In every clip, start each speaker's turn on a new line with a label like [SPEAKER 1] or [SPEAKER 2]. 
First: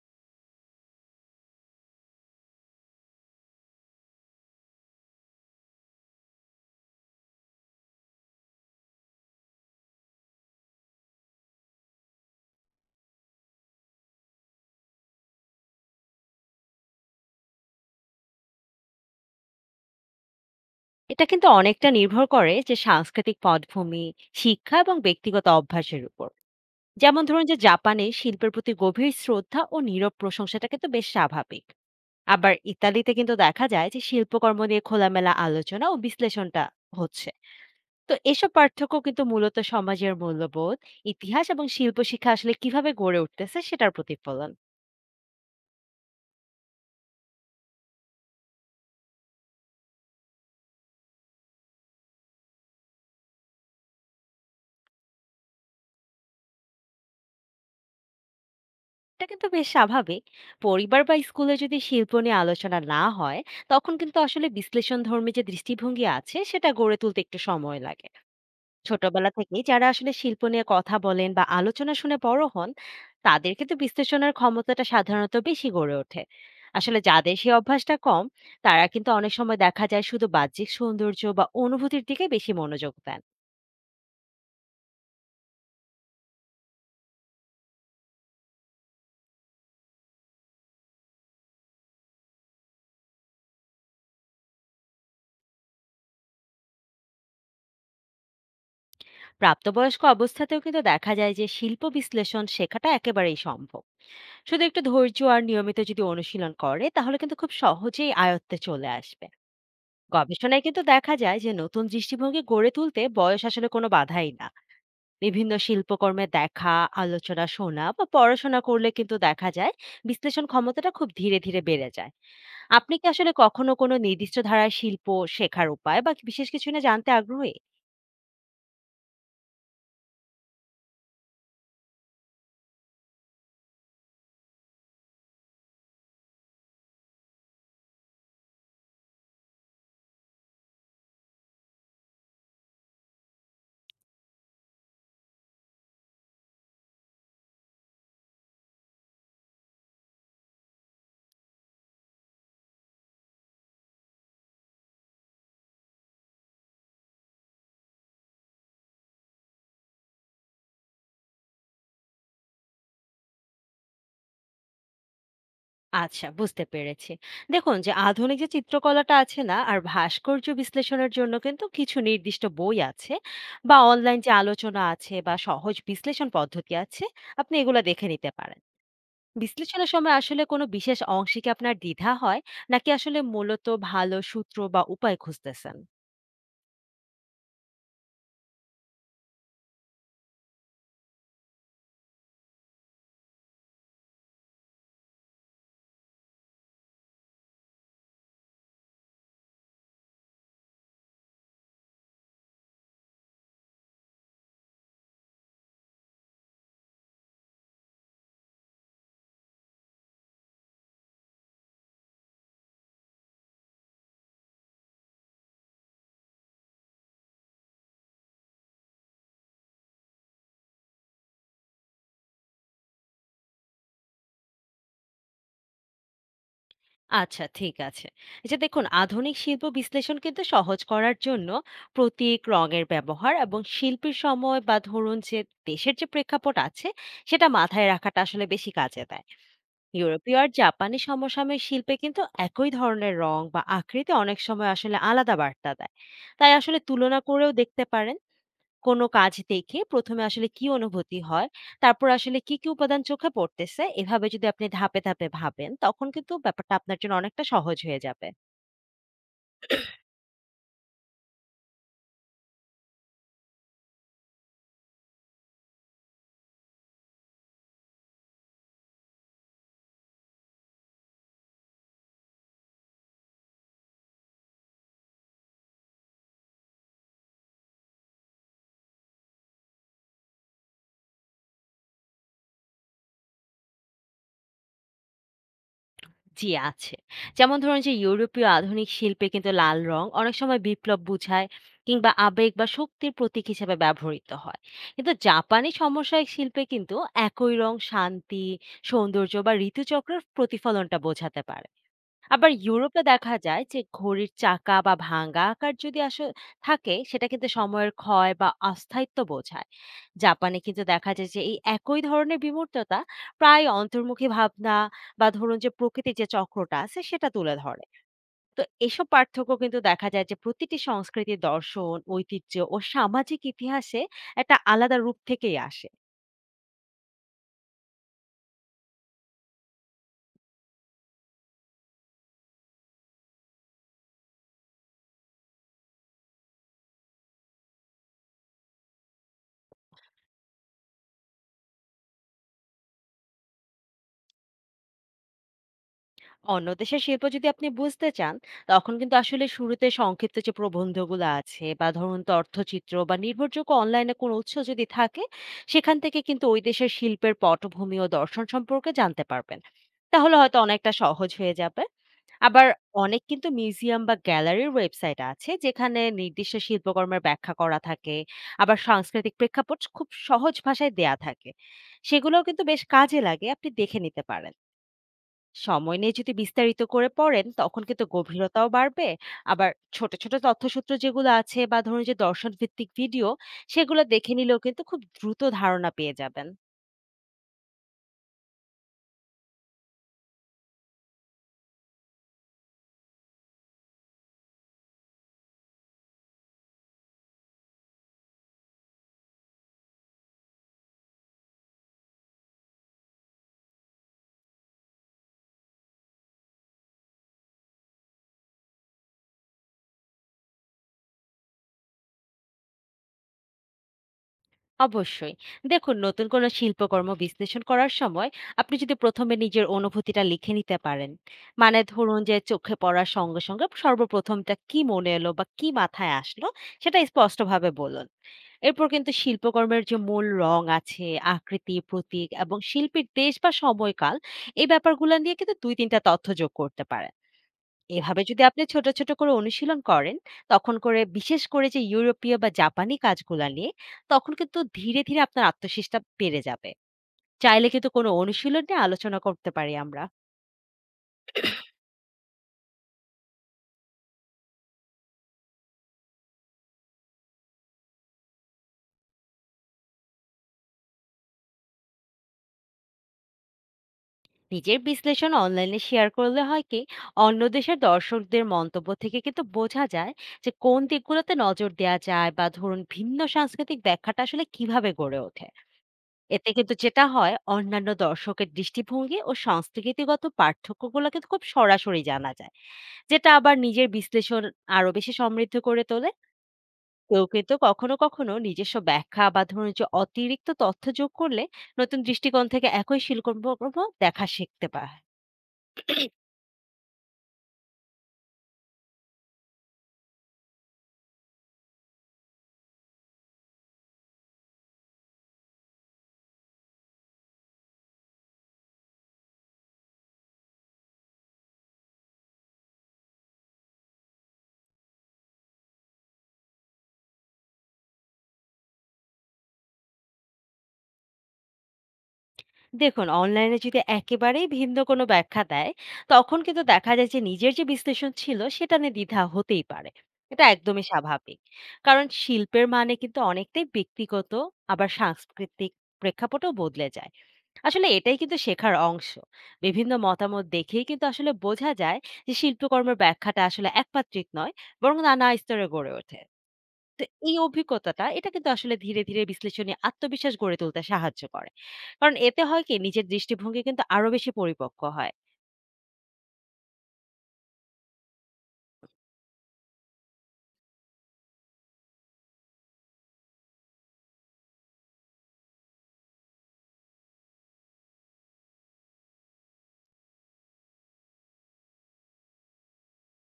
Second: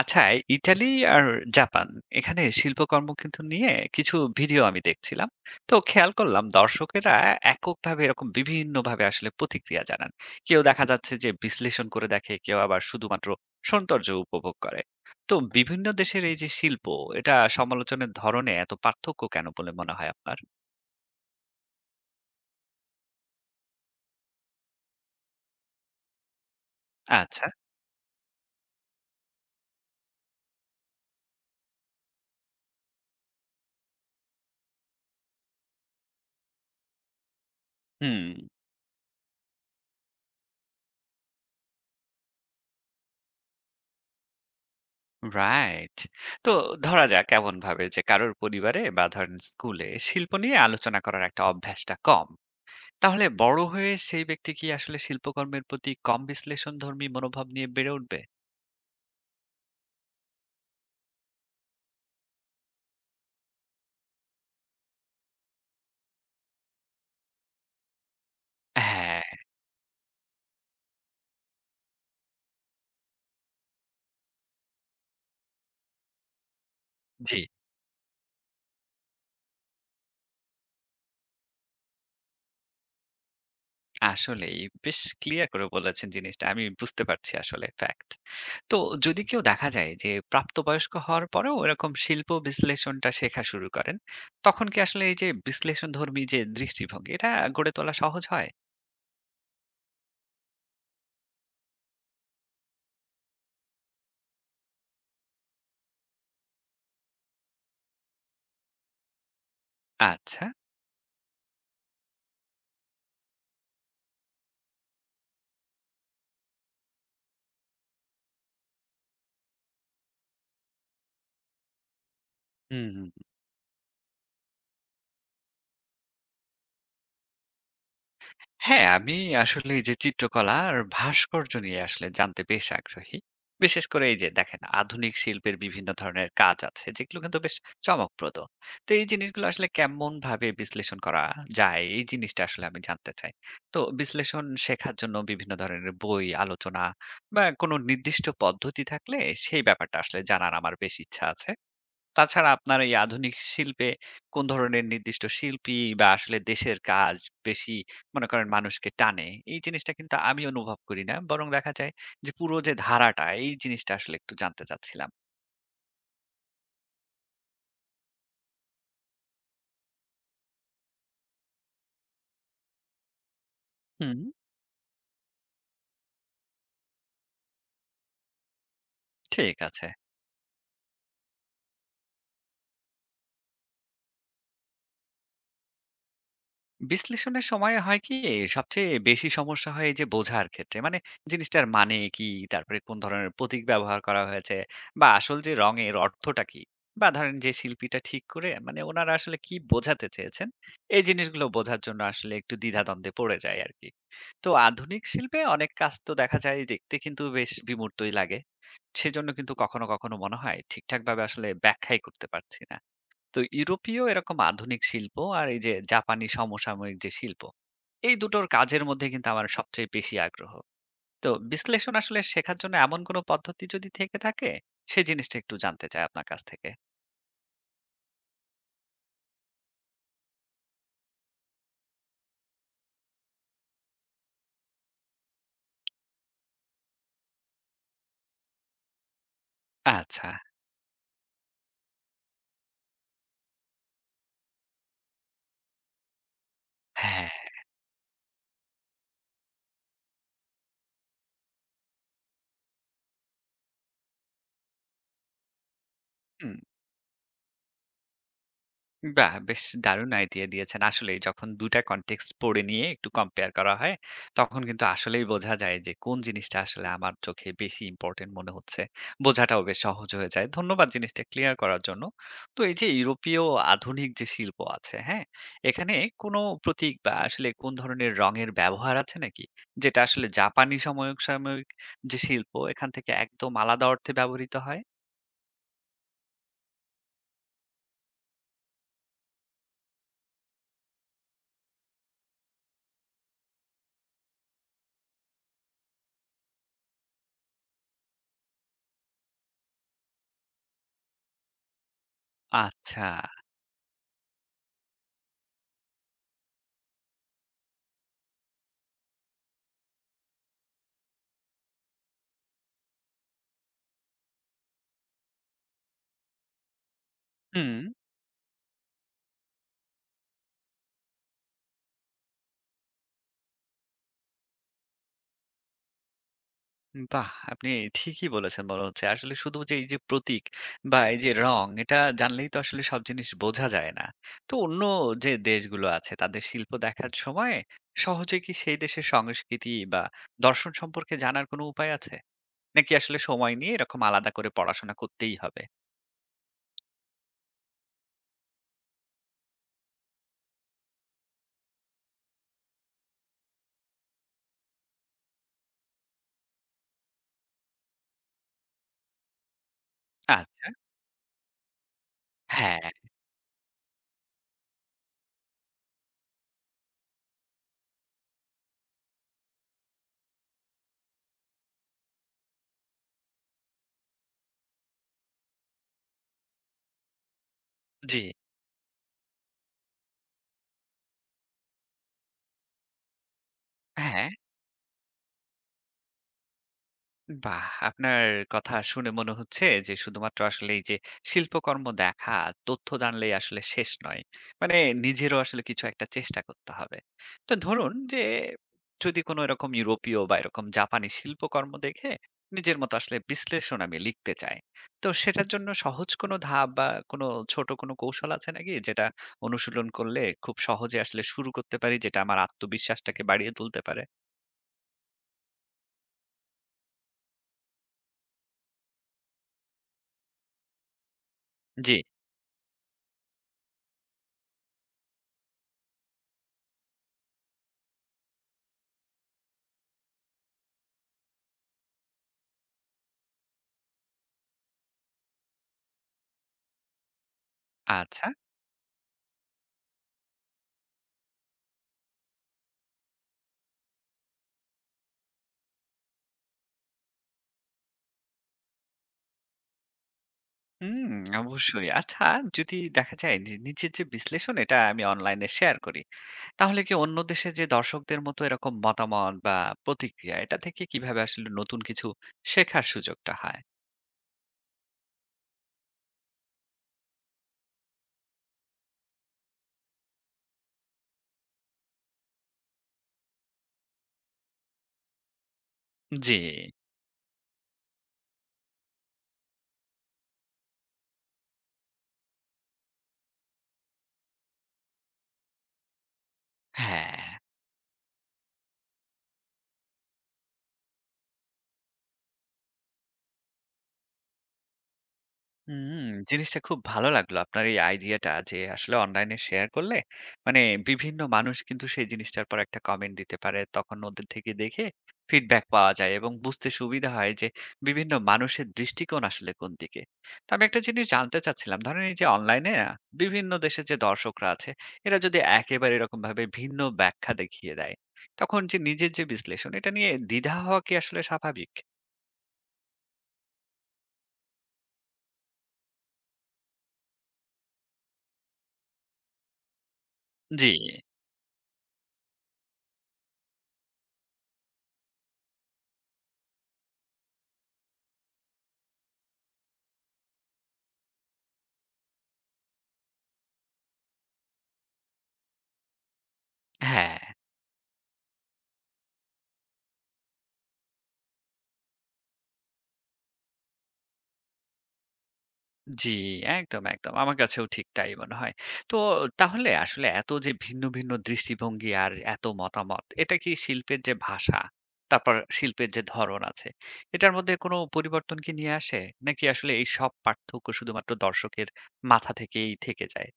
[SPEAKER 1] আচ্ছা, ইটালি আর জাপান এখানে শিল্পকর্ম কিন্তু নিয়ে কিছু ভিডিও আমি দেখছিলাম। তো খেয়াল করলাম দর্শকেরা এককভাবে এরকম বিভিন্নভাবে আসলে প্রতিক্রিয়া জানান। কেউ দেখা যাচ্ছে যে বিশ্লেষণ করে দেখে, কেউ আবার শুধুমাত্র সৌন্দর্য উপভোগ করে। তো বিভিন্ন দেশের এই যে শিল্প, এটা সমালোচনের ধরনে এত পার্থক্য কেন বলে মনে হয় আপনার?
[SPEAKER 2] এটা কিন্তু অনেকটা নির্ভর করে যে সাংস্কৃতিক পটভূমি, শিক্ষা এবং ব্যক্তিগত অভ্যাসের উপর। যেমন ধরুন
[SPEAKER 1] আচ্ছা।
[SPEAKER 2] যে জাপানে শিল্পের প্রতি গভীর শ্রদ্ধা ও নীরব প্রশংসাটা কিন্তু বেশ স্বাভাবিক। আবার ইতালিতে কিন্তু দেখা যায় যে শিল্পকর্ম নিয়ে খোলামেলা আলোচনা ও বিশ্লেষণটা হচ্ছে। তো
[SPEAKER 1] হুম।
[SPEAKER 2] এসব পার্থক্য কিন্তু মূলত সমাজের মূল্যবোধ, ইতিহাস এবং শিল্প শিক্ষা আসলে কিভাবে গড়ে উঠতেছে সেটার প্রতিফলন।
[SPEAKER 1] রাইট। তো ধরা যাক এমনভাবে যে কারোর পরিবারে বা ধরেন স্কুলে শিল্প নিয়ে আলোচনা করার একটা অভ্যাসটা কম। তাহলে বড় হয়ে সেই ব্যক্তি কি আসলে শিল্পকর্মের প্রতি কম বিশ্লেষণধর্মী মনোভাব নিয়ে বেড়ে উঠবে?
[SPEAKER 2] এটা কিন্তু বেশ স্বাভাবিক। পরিবার বা স্কুলে যদি শিল্প নিয়ে আলোচনা না হয়, তখন কিন্তু আসলে বিশ্লেষণধর্মী যে দৃষ্টিভঙ্গি আছে, সেটা গড়ে তুলতে একটু সময় লাগে।
[SPEAKER 1] হ্যাঁ।
[SPEAKER 2] ছোটবেলা থেকেই যারা আসলে শিল্প নিয়ে কথা বলেন বা আলোচনা শুনে বড় হন, তাদের কিন্তু বিশ্লেষণের ক্ষমতাটা সাধারণত বেশি গড়ে ওঠে। আসলে
[SPEAKER 1] জি।
[SPEAKER 2] যাদের সেই অভ্যাসটা কম, তারা কিন্তু অনেক সময় দেখা যায় শুধু বাহ্যিক সৌন্দর্য বা অনুভূতির দিকে বেশি মনোযোগ দেন।
[SPEAKER 1] আসলেই বেশ ক্লিয়ার করে বলেছেন জিনিসটা। আমি বুঝতে পারছি আসলে ফ্যাক্ট। তো যদি কেউ দেখা যায় যে প্রাপ্তবয়স্ক হওয়ার পরেও এরকম শিল্প বিশ্লেষণটা শেখা শুরু করেন, তখন কি আসলে এই যে বিশ্লেষণধর্মী যে দৃষ্টিভঙ্গি এটা গড়ে তোলা সহজ হয়?
[SPEAKER 2] প্রাপ্তবয়স্ক অবস্থাতেও কিন্তু দেখা যায় যে শিল্প বিশ্লেষণ শেখাটা একেবারেই সম্ভব। শুধু একটু ধৈর্য আর নিয়মিত যদি অনুশীলন করে তাহলে কিন্তু খুব সহজেই আয়ত্তে চলে আসবে।
[SPEAKER 1] আচ্ছা।
[SPEAKER 2] গবেষণায় কিন্তু দেখা যায় যে নতুন দৃষ্টিভঙ্গি গড়ে তুলতে বয়স আসলে কোনো বাধাই না। বিভিন্ন শিল্পকর্মে দেখা, আলোচনা শোনা বা পড়াশোনা করলে কিন্তু দেখা যায় বিশ্লেষণ ক্ষমতাটা খুব ধীরে ধীরে বেড়ে যায়। আপনি কি
[SPEAKER 1] হুম।
[SPEAKER 2] আসলে কখনো কোনো নির্দিষ্ট ধারার শিল্প শেখার উপায় বা বিশেষ কিছু না জানতে আগ্রহী?
[SPEAKER 1] হ্যাঁ, আমি আসলে এই যে চিত্রকলা আর ভাস্কর্য নিয়ে আসলে জানতে বেশ আগ্রহী। বিশেষ করে এই যে দেখেন আধুনিক শিল্পের বিভিন্ন ধরনের কাজ আছে যেগুলো কিন্তু বেশ চমকপ্রদ। তো এই জিনিসগুলো আসলে কেমন ভাবে বিশ্লেষণ করা যায় এই জিনিসটা আসলে আমি জানতে চাই। তো বিশ্লেষণ শেখার জন্য বিভিন্ন ধরনের বই, আলোচনা বা কোনো নির্দিষ্ট পদ্ধতি থাকলে সেই ব্যাপারটা আসলে জানার আমার বেশ ইচ্ছা আছে। তাছাড়া আপনার এই আধুনিক শিল্পে কোন ধরনের নির্দিষ্ট শিল্পী বা আসলে দেশের কাজ বেশি মনে করেন মানুষকে টানে? এই জিনিসটা কিন্তু আমি অনুভব করি না। বরং দেখা যায় যে পুরো যে ধারাটা এই জিনিসটা আসলে একটু জানতে চাচ্ছিলাম।
[SPEAKER 2] আচ্ছা, বুঝতে পেরেছি। দেখুন যে আধুনিক যে চিত্রকলাটা আছে না আর ভাস্কর্য বিশ্লেষণের জন্য কিন্তু কিছু নির্দিষ্ট বই আছে বা
[SPEAKER 1] হুম।
[SPEAKER 2] অনলাইন যে আলোচনা আছে বা সহজ বিশ্লেষণ পদ্ধতি আছে। আপনি এগুলো দেখে নিতে পারেন।
[SPEAKER 1] ঠিক আছে।
[SPEAKER 2] বিশ্লেষণের সময় আসলে কোনো বিশেষ অংশে কি আপনার দ্বিধা হয় নাকি আসলে মূলত ভালো সূত্র বা উপায় খুঁজতেছেন?
[SPEAKER 1] বিশ্লেষণের সময় হয় কি সবচেয়ে বেশি সমস্যা হয় এই যে বোঝার ক্ষেত্রে মানে জিনিসটার মানে কি, তারপরে কোন ধরনের প্রতীক ব্যবহার করা হয়েছে বা আসল যে রঙের অর্থটা কি বা ধরেন যে শিল্পীটা ঠিক করে মানে ওনারা আসলে কি বোঝাতে চেয়েছেন, এই জিনিসগুলো বোঝার জন্য আসলে একটু দ্বিধাদ্বন্দ্বে পড়ে যায় আর কি। তো আধুনিক শিল্পে অনেক কাজ তো দেখা যায় দেখতে কিন্তু বেশ বিমূর্তই লাগে। সেজন্য কিন্তু কখনো কখনো মনে হয় ঠিকঠাক ভাবে আসলে ব্যাখ্যাই করতে পারছি না। তো ইউরোপীয় এরকম আধুনিক শিল্প আর এই যে জাপানি সমসাময়িক যে শিল্প, এই দুটোর কাজের মধ্যে কিন্তু আমার সবচেয়ে বেশি আগ্রহ। তো বিশ্লেষণ আসলে শেখার জন্য এমন কোনো পদ্ধতি যদি থেকে থাকে সেই জিনিসটা একটু জানতে চাই আপনার কাছ থেকে।
[SPEAKER 2] আচ্ছা, ঠিক আছে। এই যে দেখুন আধুনিক শিল্প বিশ্লেষণ কিন্তু সহজ করার জন্য প্রতীক, রঙের ব্যবহার এবং শিল্পীর সময় বা ধরুন যে দেশের যে প্রেক্ষাপট আছে সেটা মাথায় রাখাটা আসলে বেশি কাজে দেয়।
[SPEAKER 1] আচ্ছা।
[SPEAKER 2] ইউরোপীয় আর জাপানি সমসাময়িক শিল্পে কিন্তু একই ধরনের রং বা আকৃতি অনেক সময় আসলে আলাদা বার্তা দেয়। তাই আসলে তুলনা
[SPEAKER 1] হ্যাঁ।
[SPEAKER 2] করেও দেখতে পারেন। কোনো কাজ দেখে ১ম এ আসলে কি অনুভূতি হয়, তারপর আসলে কি উপাদান চোখে পড়তেছে, এভাবে যদি আপনি ধাপে ভাবেন, তখন কিন্তু
[SPEAKER 1] হুম।
[SPEAKER 2] ব্যাপারটা আপনার জন্য অনেকটা সহজ হয়ে যাবে।
[SPEAKER 1] বাহ! বেশ দারুণ আইডিয়া দিয়েছেন। আসলেই যখন ২ টা কনটেক্সট পড়ে নিয়ে একটু কম্পেয়ার করা হয়, তখন কিন্তু আসলেই বোঝা যায় যে কোন জিনিসটা আসলে আমার চোখে বেশি ইম্পোর্টেন্ট মনে হচ্ছে। বোঝাটাও বেশ সহজ হয়ে যায়। ধন্যবাদ জিনিসটা ক্লিয়ার করার জন্য। তো এই যে ইউরোপীয় আধুনিক যে শিল্প আছে, হ্যাঁ? এখানে কোন প্রতীক বা আসলে কোন ধরনের রঙের ব্যবহার আছে নাকি? যেটা আসলে জাপানি সমসাময়িক যে শিল্প এখান থেকে একদম আলাদা অর্থে ব্যবহৃত হয়?
[SPEAKER 2] জি, আছে। যেমন ধরুন যে ইউরোপীয় আধুনিক শিল্পে কিন্তু লাল রং অনেক সময় বিপ্লব বুঝায় কিংবা আবেগ বা শক্তির প্রতীক হিসেবে ব্যবহৃত হয়। কিন্তু জাপানি সমসাময়িক শিল্পে কিন্তু একই রং শান্তি, সৌন্দর্য বা ঋতুচক্রের প্রতিফলনটা বোঝাতে পারে। আবার ইউরোপে
[SPEAKER 1] আচ্ছা।
[SPEAKER 2] দেখা যায় যে ঘড়ির চাকা বা ভাঙা আকার যদি আসলে থাকে সেটা কিন্তু সময়ের ক্ষয় বা অস্থায়িত্ব বোঝায়। জাপানে কিন্তু দেখা যায় যে এই একই ধরনের বিমূর্ততা প্রায় অন্তর্মুখী ভাবনা বা ধরুন যে প্রকৃতির যে চক্রটা আছে সেটা তুলে
[SPEAKER 1] হুম।
[SPEAKER 2] ধরে। তো এসব পার্থক্য কিন্তু দেখা যায় যে প্রতিটি সংস্কৃতির দর্শন, ঐতিহ্য ও সামাজিক ইতিহাসে একটা আলাদা রূপ থেকেই আসে।
[SPEAKER 1] বাহ! আপনি ঠিকই বলেছেন মনে হচ্ছে। আসলে শুধু যে এই যে প্রতীক বা এই যে রং, এটা জানলেই তো আসলে সব জিনিস বোঝা যায় না। তো অন্য যে দেশগুলো আছে তাদের শিল্প দেখার সময় সহজে কি সেই দেশের সংস্কৃতি বা দর্শন সম্পর্কে জানার কোনো উপায় আছে? নাকি আসলে সময় নিয়ে এরকম আলাদা করে পড়াশোনা করতেই হবে?
[SPEAKER 2] অন্য দেশের শিল্প যদি আপনি বুঝতে চান তখন কিন্তু আসলে শুরুতে সংক্ষিপ্ত যে প্রবন্ধগুলো আছে বা ধরুন তথ্যচিত্র বা নির্ভরযোগ্য অনলাইনে কোনো উৎস যদি থাকে সেখান থেকে কিন্তু ওই দেশের শিল্পের পটভূমি ও দর্শন সম্পর্কে জানতে পারবেন, তাহলে হয়তো
[SPEAKER 1] আচ্ছা।
[SPEAKER 2] অনেকটা সহজ হয়ে যাবে। আবার
[SPEAKER 1] হ্যাঁ।
[SPEAKER 2] অনেক কিন্তু মিউজিয়াম বা গ্যালারির ওয়েবসাইট আছে যেখানে নির্দিষ্ট শিল্পকর্মের ব্যাখ্যা করা থাকে, আবার সাংস্কৃতিক প্রেক্ষাপট খুব সহজ ভাষায় দেয়া থাকে। সেগুলোও কিন্তু বেশ কাজে লাগে, আপনি দেখে নিতে পারেন। সময় নিয়ে যদি বিস্তারিত করে পড়েন তখন কিন্তু
[SPEAKER 1] জি।
[SPEAKER 2] গভীরতাও বাড়বে। আবার ছোট ছোট তথ্যসূত্র যেগুলো আছে বা ধরুন যে দর্শন ভিত্তিক ভিডিও, সেগুলো
[SPEAKER 1] হ্যাঁ।
[SPEAKER 2] দেখে নিলেও কিন্তু খুব দ্রুত ধারণা পেয়ে যাবেন।
[SPEAKER 1] বাহ! আপনার কথা শুনে মনে হচ্ছে যে শুধুমাত্র আসলে এই যে শিল্পকর্ম দেখা, তথ্য জানলেই আসলে শেষ নয়। মানে নিজেরও আসলে কিছু একটা চেষ্টা করতে হবে। তো ধরুন যে, যদি কোনো এরকম ইউরোপীয় বা এরকম জাপানি শিল্পকর্ম দেখে নিজের মতো আসলে বিশ্লেষণ আমি লিখতে চাই। তো সেটার জন্য সহজ কোনো ধাপ বা কোনো ছোট কোনো কৌশল আছে নাকি? যেটা অনুশীলন করলে খুব সহজে আসলে শুরু করতে পারি, যেটা আমার আত্মবিশ্বাসটাকে বাড়িয়ে তুলতে পারে?
[SPEAKER 2] অবশ্যই। দেখুন, নতুন কোনো শিল্পকর্ম বিশ্লেষণ করার সময় আপনি যদি প্রথমে নিজের অনুভূতিটা লিখে নিতে পারেন, মানে
[SPEAKER 1] জি।
[SPEAKER 2] ধরুন যে চোখে পড়ার সঙ্গে সঙ্গে সর্বপ্রথমটা কি মনে এলো বা কি মাথায় আসলো সেটা স্পষ্টভাবে বলুন। এরপর কিন্তু শিল্পকর্মের যে মূল রং আছে, আকৃতি, প্রতীক এবং শিল্পীর দেশ বা সময়কাল এই ব্যাপারগুলো নিয়ে কিন্তু ২-৩ টা তথ্য যোগ করতে পারেন। এভাবে
[SPEAKER 1] আচ্ছা।
[SPEAKER 2] যদি আপনি ছোট করে অনুশীলন করেন, তখন করে বিশেষ করে যে ইউরোপীয় বা জাপানি কাজগুলা নিয়ে, তখন কিন্তু ধীরে আপনার আত্মবিশ্বাসটা বেড়ে যাবে। চাইলে কিন্তু কোনো অনুশীলন নিয়ে আলোচনা করতে পারি আমরা।
[SPEAKER 1] হুম, অবশ্যই। আচ্ছা, যদি দেখা যায় যে নিজের যে বিশ্লেষণ এটা আমি অনলাইনে শেয়ার করি, তাহলে কি অন্য দেশের যে দর্শকদের মতো এরকম মতামত বা প্রতিক্রিয়া এটা থেকে কিভাবে আসলে নতুন কিছু শেখার সুযোগটা হয়?
[SPEAKER 2] নিজের বিশ্লেষণ অনলাইনে শেয়ার করলে হয় কি অন্য দেশের দর্শকদের মন্তব্য থেকে কিন্তু বোঝা যায় যে কোন দিকগুলোতে নজর দেওয়া যায় বা ধরুন ভিন্ন সাংস্কৃতিক ব্যাখ্যাটা আসলে কিভাবে গড়ে ওঠে।
[SPEAKER 1] জি।
[SPEAKER 2] এতে কিন্তু যেটা হয় অন্যান্য দর্শকের দৃষ্টিভঙ্গি ও সংস্কৃতিগত পার্থক্যগুলো কিন্তু খুব সরাসরি জানা যায়, যেটা আবার নিজের বিশ্লেষণ আরো বেশি সমৃদ্ধ করে তোলে। কেউ
[SPEAKER 1] হ্যাঁ।
[SPEAKER 2] কিন্তু কখনো কখনো নিজস্ব ব্যাখ্যা বা ধরুন যে অতিরিক্ত তথ্য যোগ করলে নতুন দৃষ্টিকোণ থেকে একই শিল্পকর্ম দেখা শিখতে পায়।
[SPEAKER 1] হুম, জিনিসটা খুব ভালো লাগলো আপনার এই আইডিয়াটা যে আসলে অনলাইনে শেয়ার করলে মানে বিভিন্ন মানুষ কিন্তু সেই জিনিসটার পর একটা কমেন্ট দিতে পারে, তখন ওদের থেকে দেখে ফিডব্যাক পাওয়া যায় এবং বুঝতে সুবিধা হয় যে বিভিন্ন মানুষের দৃষ্টিকোণ আসলে কোন দিকে। তো আমি একটা জিনিস জানতে চাচ্ছিলাম, ধরেন এই যে অনলাইনে বিভিন্ন দেশের যে দর্শকরা আছে, এরা যদি একেবারে এরকম ভাবে ভিন্ন ব্যাখ্যা দেখিয়ে দেয় তখন যে নিজের যে বিশ্লেষণ এটা নিয়ে দ্বিধা হওয়া কি আসলে স্বাভাবিক?
[SPEAKER 2] দেখুন, অনলাইনে যদি একেবারেই ভিন্ন কোনো ব্যাখ্যা দেয় তখন কিন্তু দেখা যায় যে নিজের যে বিশ্লেষণ ছিল সেটা নিয়ে দ্বিধা হতেই পারে। এটা
[SPEAKER 1] জি।
[SPEAKER 2] একদমই স্বাভাবিক। কারণ শিল্পের মানে কিন্তু অনেকটাই ব্যক্তিগত, আবার সাংস্কৃতিক প্রেক্ষাপটও বদলে যায়। আসলে এটাই কিন্তু শেখার অংশ। বিভিন্ন মতামত দেখেই কিন্তু আসলে বোঝা যায় যে শিল্পকর্মের ব্যাখ্যাটা আসলে একমাত্রিক নয়, বরং নানা স্তরে গড়ে ওঠে। তো
[SPEAKER 1] হ্যাঁ।
[SPEAKER 2] এই অভিজ্ঞতাটা এটা কিন্তু আসলে ধীরে বিশ্লেষণী আত্মবিশ্বাস গড়ে তুলতে সাহায্য করে। কারণ এতে হয় কি নিজের দৃষ্টিভঙ্গি কিন্তু আরো বেশি পরিপক্ক হয়।
[SPEAKER 1] জি, একদম, একদম। আমার কাছেও ঠিক তাই মনে হয়। তো তাহলে আসলে এত যে ভিন্ন, ভিন্ন দৃষ্টিভঙ্গি আর এত মতামত, এটা কি শিল্পের যে ভাষা, তারপর শিল্পের যে ধরন আছে, এটার মধ্যে কোনো পরিবর্তন কি নিয়ে আসে? নাকি আসলে এই সব পার্থক্য শুধুমাত্র দর্শকের মাথা থেকেই থেকে যায়?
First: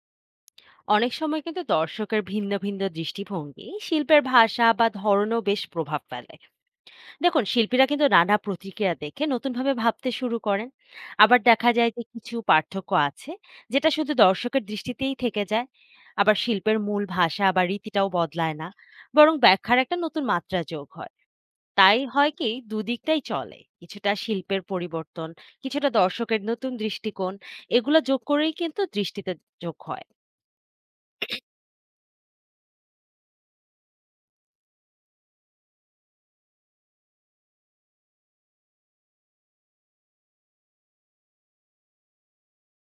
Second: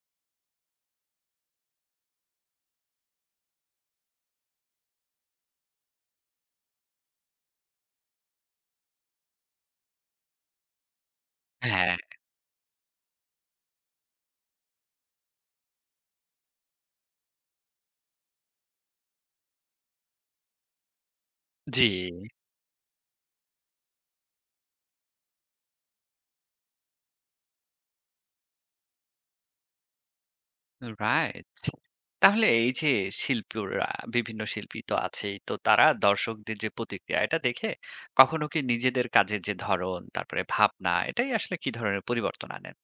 [SPEAKER 2] অনেক সময় কিন্তু দর্শকের ভিন্ন দৃষ্টিভঙ্গি শিল্পের ভাষা বা ধরনও বেশ প্রভাব ফেলে। দেখুন, শিল্পীরা কিন্তু নানা প্রতিক্রিয়া দেখে নতুনভাবে ভাবতে শুরু করেন। আবার দেখা যায়
[SPEAKER 1] হ্যাঁ।
[SPEAKER 2] যে কিছু পার্থক্য আছে যেটা শুধু দর্শকের দৃষ্টিতেই থেকে যায়। আবার শিল্পের মূল ভাষা বা রীতিটাও বদলায় না, বরং ব্যাখ্যার একটা নতুন মাত্রা যোগ হয়।
[SPEAKER 1] জি।
[SPEAKER 2] তাই হয় কি দুদিকটাই চলে। কিছুটা শিল্পের পরিবর্তন, কিছুটা দর্শকের নতুন দৃষ্টিকোণ, এগুলো যোগ করেই কিন্তু দৃষ্টিতে যোগ হয়।
[SPEAKER 1] রাইট। তাহলে এই যে শিল্পীরা, বিভিন্ন শিল্পী তো আছেই। তো তারা দর্শকদের যে প্রতিক্রিয়া এটা দেখে কখনো কি নিজেদের কাজের যে ধরন, তারপরে ভাবনা এটাই আসলে কি ধরনের পরিবর্তন আনেন?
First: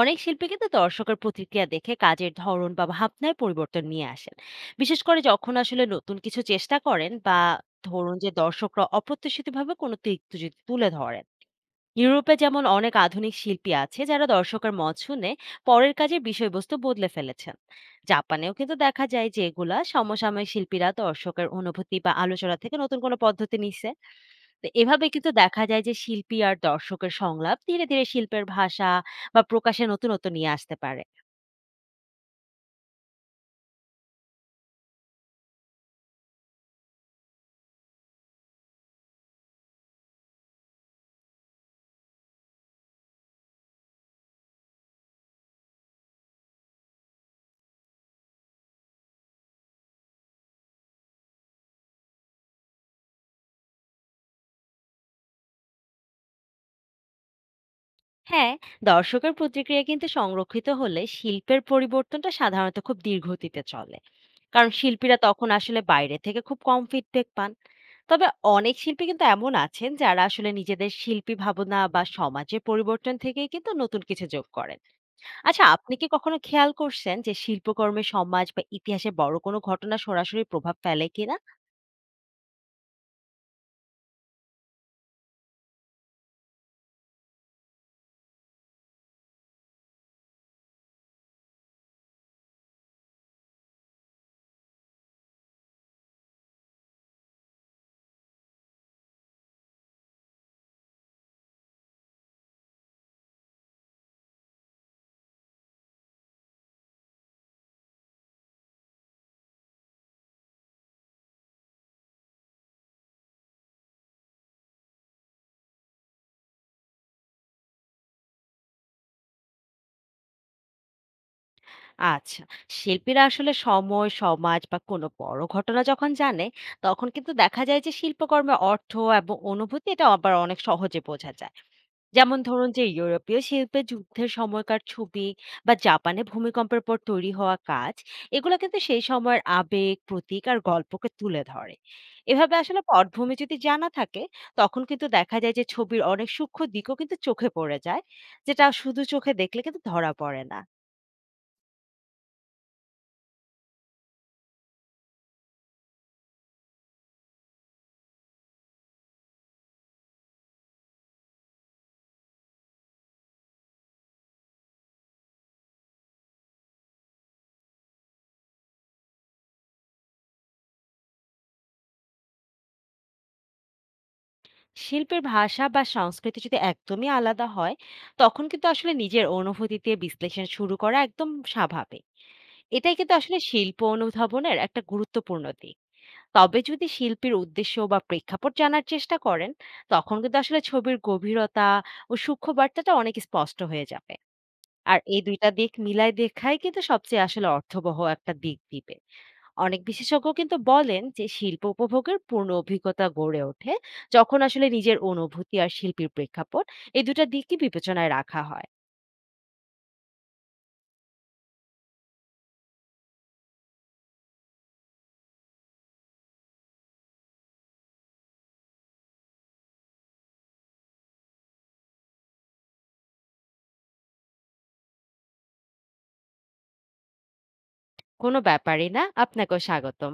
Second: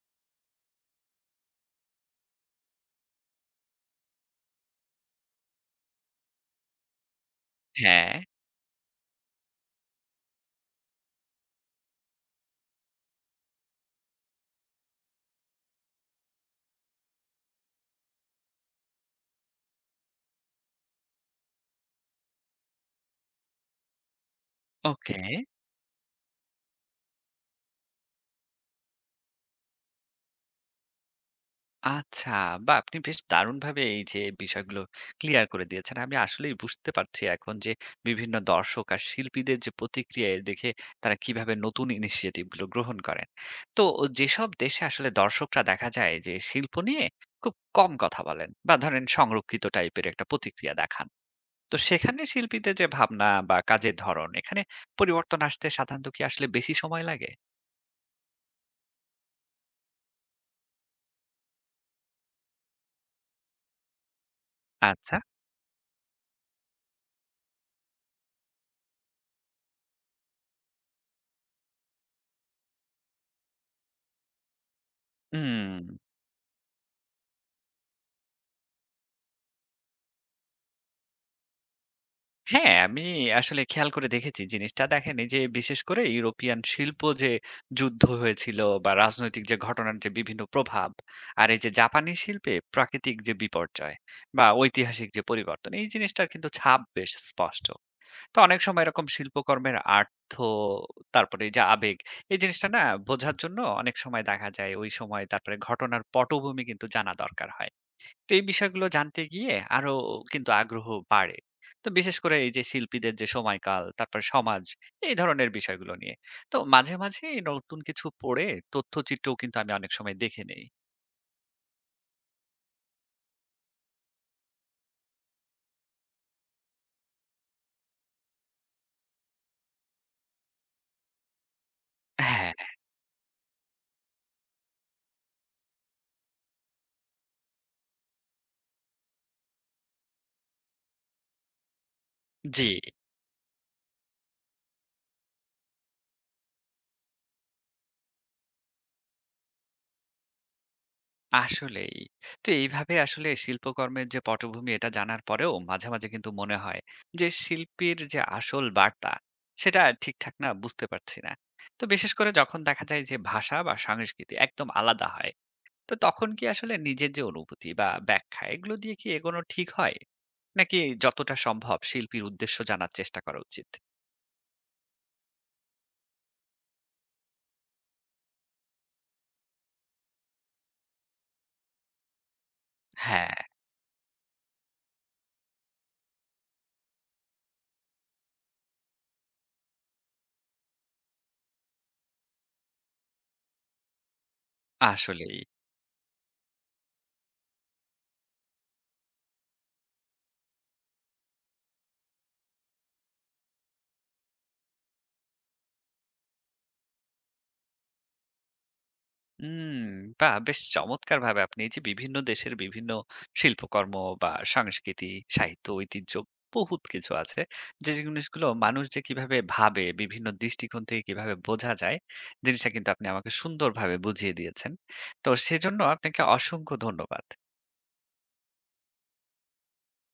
[SPEAKER 2] অনেক শিল্পী কিন্তু দর্শকের প্রতিক্রিয়া দেখে কাজের ধরন বা ভাবনায় পরিবর্তন নিয়ে আসেন। বিশেষ করে যখন আসলে নতুন কিছু চেষ্টা করেন বা
[SPEAKER 1] হ্যাঁ।
[SPEAKER 2] ধরুন যে দর্শকরা অপ্রত্যাশিতভাবে কোনো দিক যদি তুলে ধরেন। ইউরোপে যেমন অনেক আধুনিক শিল্পী আছে যারা দর্শকের মত শুনে পরের কাজের বিষয়বস্তু বদলে ফেলেছেন। জাপানেও কিন্তু দেখা যায় যে এগুলা সমসাময়িক শিল্পীরা দর্শকের অনুভূতি বা আলোচনা থেকে নতুন কোনো পদ্ধতি নিচ্ছে। তো এভাবে
[SPEAKER 1] ওকে।
[SPEAKER 2] কিন্তু দেখা যায় যে শিল্পী আর দর্শকের সংলাপ ধীরে ধীরে শিল্পের ভাষা বা প্রকাশে নতুনত্ব নিয়ে আসতে পারে।
[SPEAKER 1] আচ্ছা, বাহ! আপনি বেশ দারুণভাবে এই যে বিষয়গুলো ক্লিয়ার করে দিয়েছেন। আমি আসলেই বুঝতে পারছি এখন যে বিভিন্ন দর্শক আর শিল্পীদের যে প্রতিক্রিয়া এ দেখে তারা কিভাবে নতুন ইনিশিয়েটিভ গুলো গ্রহণ করেন। তো যেসব দেশে আসলে দর্শকরা দেখা যায় যে শিল্প নিয়ে খুব কম কথা বলেন বা ধরেন সংরক্ষিত টাইপের একটা প্রতিক্রিয়া দেখান। তো সেখানে শিল্পীদের যে ভাবনা বা কাজের ধরন এখানে পরিবর্তন আসতে সাধারণত কি আসলে বেশি সময় লাগে?
[SPEAKER 2] হ্যাঁ, দর্শকের প্রতিক্রিয়া কিন্তু সংরক্ষিত হলে শিল্পের পরিবর্তনটা সাধারণত খুব ধীরগতিতে চলে। কারণ
[SPEAKER 1] আচ্ছা।
[SPEAKER 2] শিল্পীরা তখন আসলে বাইরে থেকে খুব কম ফিডব্যাক পান। তবে অনেক শিল্পী কিন্তু এমন আছেন যারা আসলে নিজেদের শিল্পী ভাবনা বা সমাজের পরিবর্তন থেকেই কিন্তু নতুন কিছু যোগ করেন। আচ্ছা,
[SPEAKER 1] হুম।
[SPEAKER 2] আপনি কি কখনো খেয়াল করছেন যে শিল্পকর্মে সমাজ বা ইতিহাসে বড় কোনো ঘটনা সরাসরি প্রভাব ফেলে কিনা?
[SPEAKER 1] হ্যাঁ, আমি আসলে খেয়াল করে দেখেছি জিনিসটা। দেখেন এই যে বিশেষ করে ইউরোপিয়ান শিল্প, যে যুদ্ধ হয়েছিল বা রাজনৈতিক যে ঘটনার যে বিভিন্ন প্রভাব, আর এই যে জাপানি শিল্পে প্রাকৃতিক যে বিপর্যয় বা ঐতিহাসিক যে পরিবর্তন, এই জিনিসটার কিন্তু ছাপ বেশ স্পষ্ট। তো অনেক সময় এরকম শিল্পকর্মের আর্থ, তারপরে এই যে আবেগ, এই জিনিসটা না বোঝার জন্য অনেক সময় দেখা যায় ওই সময় তারপরে ঘটনার পটভূমি কিন্তু জানা দরকার হয়। তো এই বিষয়গুলো জানতে গিয়ে আরো কিন্তু আগ্রহ বাড়ে। তো বিশেষ করে এই যে শিল্পীদের যে সময়কাল, তারপর সমাজ, এই ধরনের বিষয়গুলো নিয়ে। তো মাঝে, মাঝে এই নতুন কিছু পড়ে তথ্যচিত্রও কিন্তু আমি অনেক সময় দেখে নেই।
[SPEAKER 2] আচ্ছা। শিল্পীরা আসলে সময়, সমাজ বা কোনো বড় ঘটনা যখন জানে, তখন কিন্তু দেখা যায় যে শিল্পকর্মের অর্থ এবং অনুভূতি এটা আবার অনেক সহজে বোঝা যায়। যেমন
[SPEAKER 1] হ্যাঁ।
[SPEAKER 2] ধরুন যে ইউরোপীয় শিল্পে যুদ্ধের সময়কার ছবি বা জাপানে ভূমিকম্পের পর তৈরি হওয়া কাজ, এগুলো কিন্তু সেই সময়ের আবেগ, প্রতীক আর গল্পকে তুলে ধরে। এভাবে
[SPEAKER 1] জি।
[SPEAKER 2] আসলে পটভূমি যদি জানা থাকে, তখন কিন্তু দেখা যায় যে ছবির অনেক সূক্ষ্ম দিকও কিন্তু চোখে পড়ে যায়, যেটা শুধু চোখে দেখলে কিন্তু ধরা পড়ে না।
[SPEAKER 1] আসলেই। তো এইভাবে আসলে শিল্পকর্মের যে পটভূমি এটা জানার পরেও মাঝে, মাঝে কিন্তু মনে হয় যে শিল্পীর যে আসল বার্তা, সেটা ঠিকঠাক না বুঝতে পারছি না। তো বিশেষ করে যখন দেখা যায় যে ভাষা বা সংস্কৃতি একদম আলাদা হয়। তো তখন কি আসলে নিজের যে অনুভূতি বা ব্যাখ্যা এগুলো দিয়ে কি এগোনো ঠিক হয়, নাকি যতটা সম্ভব শিল্পীর উদ্দেশ্য জানার চেষ্টা করা উচিত?
[SPEAKER 2] শিল্পের ভাষা বা সংস্কৃতি যদি একদমই আলাদা হয়, তখন কিন্তু আসলে নিজের অনুভূতি দিয়ে বিশ্লেষণ শুরু করা একদম স্বাভাবিক। এটাই কিন্তু
[SPEAKER 1] হ্যাঁ।
[SPEAKER 2] আসলে শিল্প অনুধাবনের একটা গুরুত্বপূর্ণ দিক। তবে যদি শিল্পীর উদ্দেশ্য বা প্রেক্ষাপট জানার চেষ্টা করেন, তখন কিন্তু আসলে ছবির গভীরতা ও সূক্ষ্ম বার্তাটা অনেক স্পষ্ট হয়ে যাবে। আর এই
[SPEAKER 1] আসলেই।
[SPEAKER 2] দুইটা দিক মিলায় দেখাই কিন্তু সবচেয়ে আসলে অর্থবহ একটা দিক দিবে। অনেক বিশেষজ্ঞ কিন্তু বলেন যে শিল্প উপভোগের পূর্ণ অভিজ্ঞতা গড়ে ওঠে যখন আসলে নিজের অনুভূতি আর শিল্পীর প্রেক্ষাপট এই দুটা দিকই বিবেচনায় রাখা হয়।
[SPEAKER 1] হুম। বা বেশ চমৎকার ভাবে আপনি এই যে বিভিন্ন দেশের বিভিন্ন শিল্পকর্ম বা সংস্কৃতি, সাহিত্য, ঐতিহ্য, বহুত কিছু আছে, যে জিনিসগুলো মানুষ যে কিভাবে ভাবে, বিভিন্ন দৃষ্টিকোণ থেকে কিভাবে বোঝা যায়, জিনিসটা কিন্তু আপনি আমাকে সুন্দরভাবে বুঝিয়ে দিয়েছেন। তো সেজন্য আপনাকে অসংখ্য ধন্যবাদ।
[SPEAKER 2] কোনো ব্যাপারই না, আপনাকেও স্বাগতম।